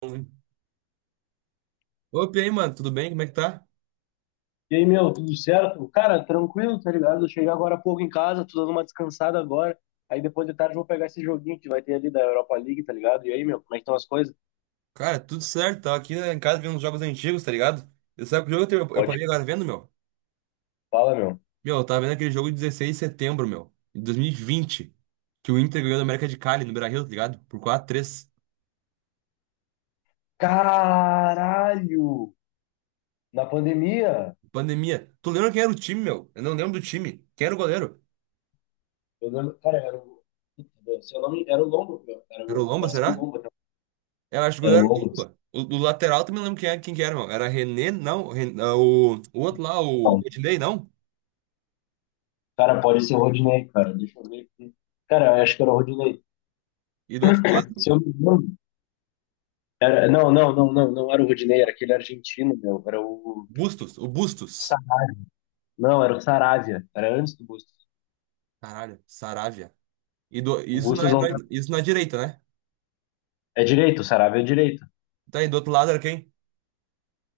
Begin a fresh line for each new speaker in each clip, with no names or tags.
Opa, e aí, mano, tudo bem? Como é que tá?
E aí, meu, tudo certo? Cara, tranquilo, tá ligado? Eu cheguei agora há pouco em casa, tô dando uma descansada agora. Aí depois de tarde eu vou pegar esse joguinho que vai ter ali da Europa League, tá ligado? E aí, meu, como é que estão as coisas?
Cara, tudo certo. Tava aqui, né, em casa vendo uns jogos antigos, tá ligado? E sabe que jogo eu
Pode
parei agora tá vendo, meu?
falar, meu.
Meu, eu tava vendo aquele jogo de 16 de setembro, meu, de 2020 que o Inter ganhou da América de Cali, no Beira-Rio, tá ligado? Por quatro x 3.
Caralho! Na pandemia,
Pandemia. Tu lembra quem era o time, meu? Eu não lembro do time. Quem era o goleiro?
eu lembro, cara, era o, se eu era o Lombo, meu, era
Era o
o
Lomba,
Marcelo
será?
Lombo,
Eu acho que o
era o
goleiro era
Lombo.
o Lomba. O lateral também não lembro quem que era, meu. Era René, não. O outro lá, o
Não,
Rodinei, não.
cara, pode ser o Rodinei, cara, deixa eu ver aqui. Cara, eu acho que era o Rodinei.
E do outro lado,
Se eu não me lembro, não, não, não, não, não era o Rodinei, era aquele argentino, meu,
Bustos. O Bustos.
Sa- Não, era o Saravia. Era antes do Bustos.
Caralho, Saravia.
O
Isso,
Bustos não tá,
isso na direita, né?
é direito, o Saravia é direito.
Tá, e do outro lado era quem?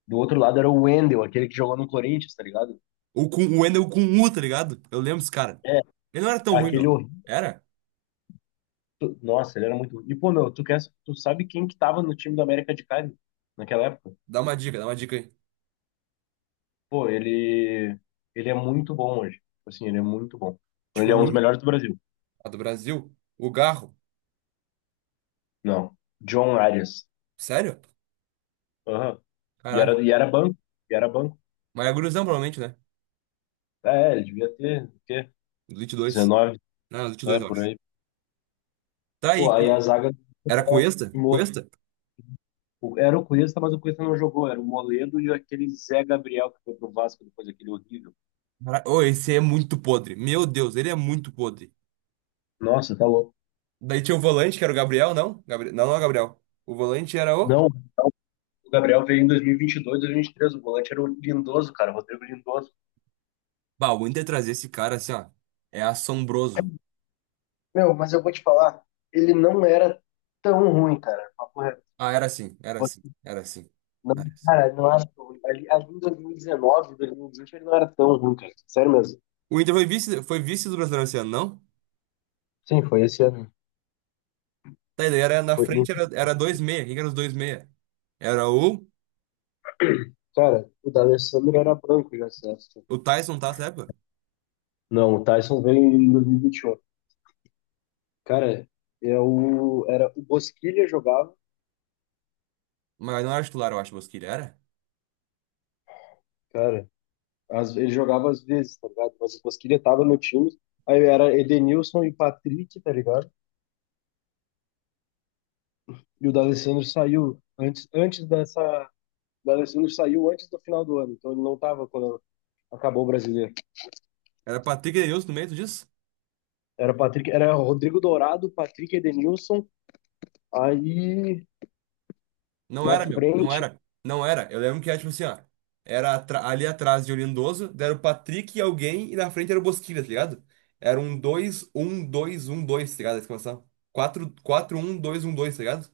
Do outro lado era o Wendel, aquele que jogou no Corinthians, tá ligado?
O Wendel com U, tá ligado? Eu lembro esse cara.
É,
Ele não era tão ruim,
aquele
meu.
horrível.
Era?
Nossa, ele era muito ruim. E, pô, meu, tu sabe quem que tava no time do América de Cali naquela época?
Dá uma dica aí.
Pô, ele. Ele é muito bom hoje. Tipo assim, ele é muito bom. Ele
Tipo,
é um dos
muito.
melhores do Brasil.
A do Brasil. O Garro.
Não. John Arias.
Sério?
Aham.
Caralho.
E era banco. E era banco.
Mas é gurizão, provavelmente, né?
É, ele devia ter, o quê?
Elite dois.
19.
Não, Elite 2
É,
eu
por
acho.
aí.
Tá
Pô,
aí.
aí a zaga
Era
era
Cuesta? Cuesta?
Era o Cuesta, mas o Cuesta não jogou. Era o Moledo e aquele Zé Gabriel que foi pro Vasco depois, aquele horrível.
Ô, esse é muito podre. Meu Deus, ele é muito podre.
Nossa, tá louco.
Daí tinha o volante, que era o Gabriel, não? Gabriel. Não, não é o Gabriel. O volante era o.
Não, o Gabriel veio em 2022, 2023. O volante era o Lindoso, cara, o Rodrigo Lindoso.
Bah, o Inter trazer esse cara assim, ó. É assombroso.
Meu, mas eu vou te falar, ele não era tão ruim, cara. Papo reto.
Ah, era assim, era
Tipo,
assim, era assim.
não,
Era assim.
cara, não era tão ruim. Ali em 2019, 2020, ele não era tão ruim, cara. Sério mesmo.
O Inter foi vice do Brasileiro esse ano, não?
Sim, foi esse ano.
Tá, e daí era na
Foi,
frente, era 2-6. Quem que era os 2-6? Era o,
cara, o D'Alessandro era branco já, certo?
o Tyson, tá, essa época?
Não, o Tyson veio em 2021. Cara, é era o Bosquilha jogava,
Mas não era titular, eu acho, Bosquilha. Era?
cara. Ele jogava às vezes, tá ligado? Mas o Bosquilha tava no time. Aí era Edenilson e Patrick, tá ligado? E o D'Alessandro saiu antes dessa. O D'Alessandro saiu antes do final do ano, então ele não tava quando acabou o brasileiro.
Era Patrick Edenilson no meio, tu disse?
Era Patrick, era Rodrigo Dourado, Patrick Edenilson, aí
Não
na
era, meu. Não
frente,
era. Não era. Eu lembro que era tipo assim, ó. Era ali atrás de Lindoso, era o Patrick e alguém, e na frente era o Bosquilha, tá ligado? Era um dois um dois um dois, tá ligado? A exclamação. Quatro um dois, tá ligado?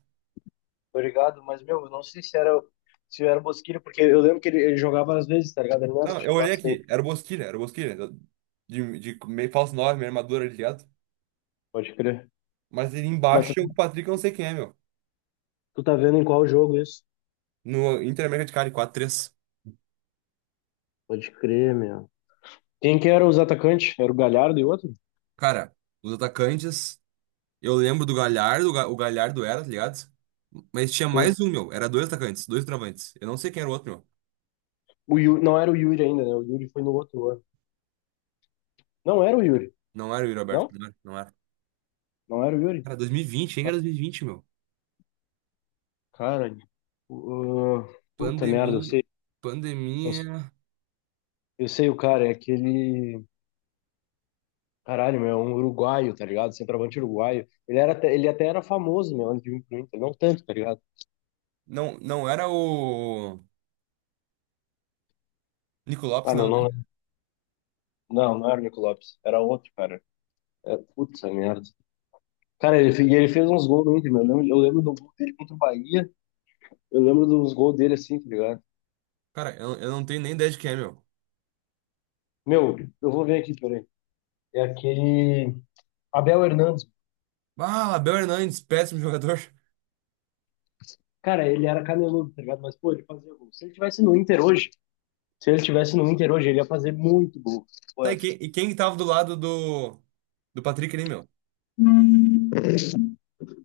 tá ligado? Mas, meu, eu não sei se era o Bosquilha, porque eu lembro que ele jogava às vezes, tá ligado? Ele não era
Não, eu olhei
titular
aqui,
sempre,
era o Bosquilha, de, meio falso 9, meio armadura, tá ligado?
pode crer.
Mas ele
Mas tu
embaixo é o Patrick, eu não sei quem é, meu.
Tu tá vendo em qual jogo isso?
No Inter Americano de 4x3,
Pode crer, meu. Quem que era os atacantes? Era o Galhardo e o outro?
cara, os atacantes, eu lembro do Galhardo, o Galhardo era, tá ligado? Mas tinha
Sim.
mais um, meu, era dois atacantes, dois travantes. Eu não sei quem era o outro, meu.
O Yuri, não era o Yuri ainda, né? O Yuri foi no outro ano. Não era o Yuri.
Não era o Yuri
Não?
Alberto, não era. Não era.
Não era o Yuri.
Cara, 2020, quem era 2020, meu?
Cara, uh, puta merda, eu
Pandemia,
sei. Eu,
pandemia.
eu sei o cara, é aquele. Caralho, meu, é um uruguaio, tá ligado? Centroavante uruguaio. Ele até era famoso, meu, antes de vir pro Inter. Não tanto, tá ligado?
Não, não era o Nico Lopes,
Ah,
não,
meu,
né?
não, não, não era o Nico Lopes. Era outro, cara. É, puta merda. Cara, e ele fez uns gols no Inter, meu. Eu lembro do gol dele contra o Bahia. Eu lembro dos gols dele assim, tá ligado?
Cara, eu não tenho nem ideia de quem é, meu.
Meu, eu vou ver aqui, peraí. É aquele. Abel Hernandes.
Ah, Abel Hernandes, péssimo jogador.
Cara, ele era caneludo, tá ligado? Mas, pô, ele fazia gol. Se ele tivesse no Inter hoje, ele ia fazer muito gol. Pô,
Sabe quem, e quem que tava do lado do Patrick ali, meu?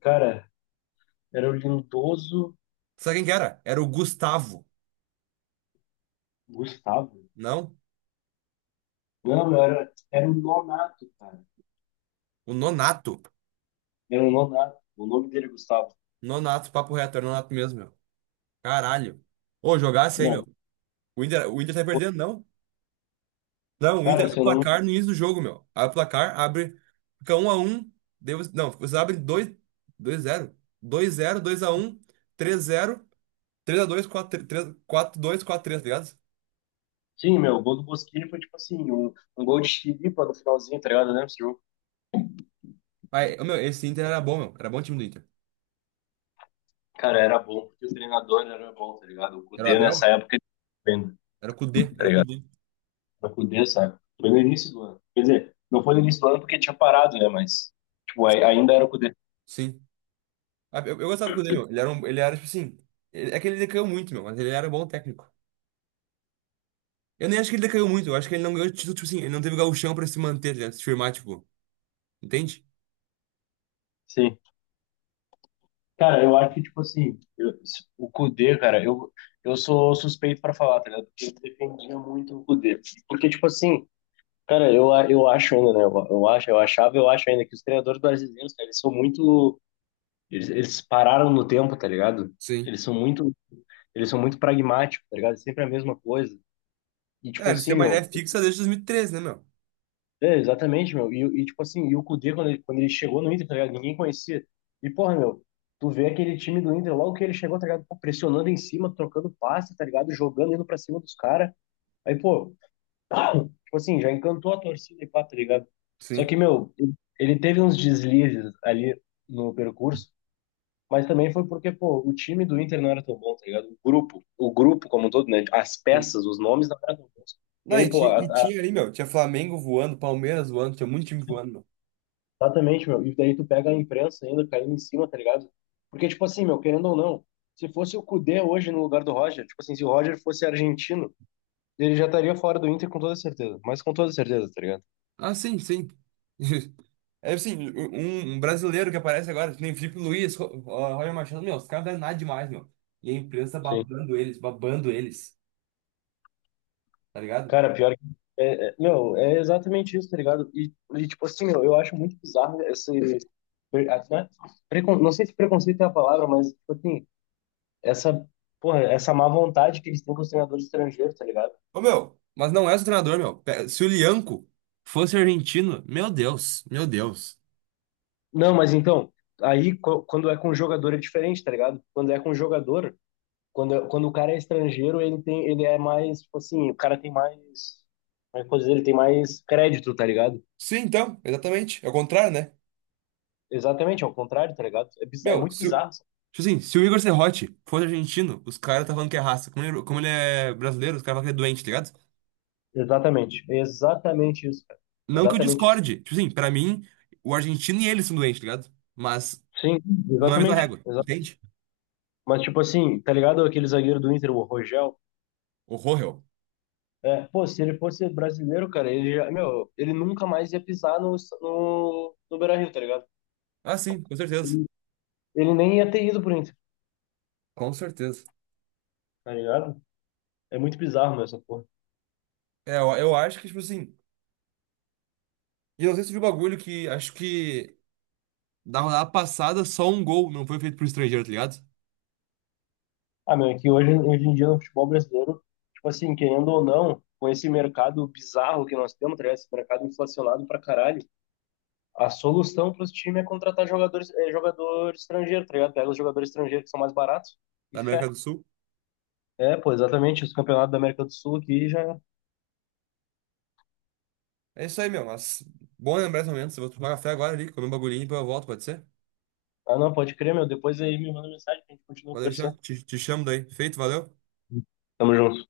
cara, era o Lindoso
Sabe quem que era? Era o Gustavo.
Gustavo.
Não?
Não, era o Nonato, cara.
O Nonato.
Era o Nonato. O nome dele é Gustavo.
Nonato, papo reto, era o Nonato mesmo, meu. Caralho. Ô, jogasse aí, meu.
Não,
O Inter tá perdendo, não? Não, o Inter
cara,
abre o
seu
placar
nome.
no início do jogo, meu. Abre o placar, abre. Fica um 1x1. Não, você abre dois, dois zero, dois zero, dois a um, três zero, três a dois, quatro, x 2 4x3, 4x2, tá ligado?
Sim, meu, o gol do Bosquilha foi tipo assim, um gol de chilipa no finalzinho, tá ligado? Né?
Aí, ô, meu, esse Inter era bom, meu. Era bom time do Inter.
Cara, era bom porque o treinador era bom, tá ligado? O
Era o
Kudê
Abel?
nessa época, ele tava bem,
Era o Kudê,
tá
era o
ligado?
Kudê.
O Kudê, sabe? Foi no início do ano. Quer dizer, não foi no início do ano porque tinha parado, né? Mas, tipo, ainda era o Kudê.
Sim. Ah, eu gostava do Kudê, meu. Ele era tipo assim. É que ele decaiu muito, meu, mas ele era um bom técnico. Eu nem acho que ele decaiu muito, eu acho que ele não ganhou título, tipo assim, ele não teve gauchão pra se manter, tá se firmar, tipo. Entende?
Sim. Cara, eu acho que, tipo assim, o Kudê, cara, eu sou suspeito pra falar, tá ligado? Porque eu defendia muito o Kudê. Porque, tipo assim, cara, eu acho ainda, né? Eu acho ainda que os treinadores brasileiros, cara, eles são muito. Eles pararam no tempo, tá ligado?
Sim.
Eles são muito Eles são muito pragmáticos, tá ligado? É sempre a mesma coisa. E, tipo
É, eles têm
assim,
uma ideia
meu,
fixa desde 2013, né, meu?
é, exatamente, meu. E, tipo assim, e o Kudê, quando ele chegou no Inter, tá ligado? Ninguém conhecia. E, porra, meu, tu vê aquele time do Inter, logo que ele chegou, tá ligado? Pô, pressionando em cima, trocando passe, tá ligado? Jogando, indo pra cima dos caras. Aí, pô, tipo assim, já encantou a torcida e pá, tá ligado? Só
Sim.
que, meu, ele teve uns deslizes ali no percurso. Mas também foi porque, pô, o time do Inter não era tão bom, tá ligado? O grupo como um todo, né? As
Sim.
peças, os nomes não eram tão bons. E
Não,
aí,
e,
pô,
ti- e tinha ali, meu, tinha Flamengo voando, Palmeiras voando, tinha muito time voando, meu.
exatamente, meu. E daí tu pega a imprensa ainda caindo em cima, tá ligado? Porque, tipo assim, meu, querendo ou não, se fosse o Cudê hoje no lugar do Roger, tipo assim, se o Roger fosse argentino, ele já estaria fora do Inter com toda certeza. Mas com toda certeza, tá ligado?
Ah, sim, sim. É assim, um brasileiro que aparece agora, que nem Felipe Luiz, Roger Machado, meu, os caras não é nada demais, meu. E a imprensa
Sim.
babando eles, tá ligado?
Cara, pior que. Meu, é exatamente isso, tá ligado? E, tipo assim, meu, eu acho muito bizarro esse. Até, não sei se preconceito é a palavra, mas, tipo assim, essa. Porra, essa má vontade que eles têm com os treinadores estrangeiros, tá ligado?
Ô, meu, mas não é só treinador, meu. Se o Lianco fosse argentino, meu Deus, meu Deus.
Não, mas então, aí quando é com um jogador é diferente, tá ligado? Quando é com um jogador, quando o cara é estrangeiro, ele é mais, tipo assim, o cara tem mais. Como é que eu posso dizer? Ele tem mais crédito, tá ligado?
Sim, então, exatamente. É o contrário, né?
Exatamente, ao contrário, tá ligado? É
Meu,
muito
se, o-
bizarro.
tipo assim, se o Igor Serrote fosse argentino, os caras tá falando que é raça. Como ele é brasileiro, os caras falam que é doente, tá ligado?
Exatamente, é exatamente isso, cara.
Não que eu
Exatamente isso.
discorde. Tipo assim, pra mim, o argentino e ele são doentes, tá ligado? Mas
Sim,
não é a mesma
exatamente.
régua, entende?
Mas, tipo assim, tá ligado aquele zagueiro do Inter, o Rogel?
Horror, eu.
É, pô, se ele fosse brasileiro, cara, ele já, meu, ele nunca mais ia pisar no Beira-Rio, tá ligado?
Ah, sim, com certeza.
Ele, ele nem ia ter ido pro Inter,
Com certeza.
tá ligado? É muito bizarro, meu, essa porra.
É, eu acho que, tipo assim. E eu não sei se de um bagulho que acho que na rodada passada só um gol não foi feito por estrangeiro, tá ligado?
Ah, meu, é que hoje em dia no futebol brasileiro, tipo assim, querendo ou não, com esse mercado bizarro que nós temos, tá ligado? Esse mercado inflacionado pra caralho, a solução para os times é contratar jogadores, é, jogador estrangeiro, tá ligado? Pega os jogadores estrangeiros que são mais baratos e
Da América
fé.
do Sul.
É, pô, exatamente. Os campeonatos da América do Sul aqui já.
É isso aí, meu. Mas bom lembrar esse momento. Eu vou tomar café agora ali, comer um bagulhinho e depois eu volto, pode ser?
Ah, não, pode crer, meu. Depois aí me manda mensagem que a gente continua
Pode deixar.
conversando.
Te chamo daí. Feito, valeu.
Tamo junto.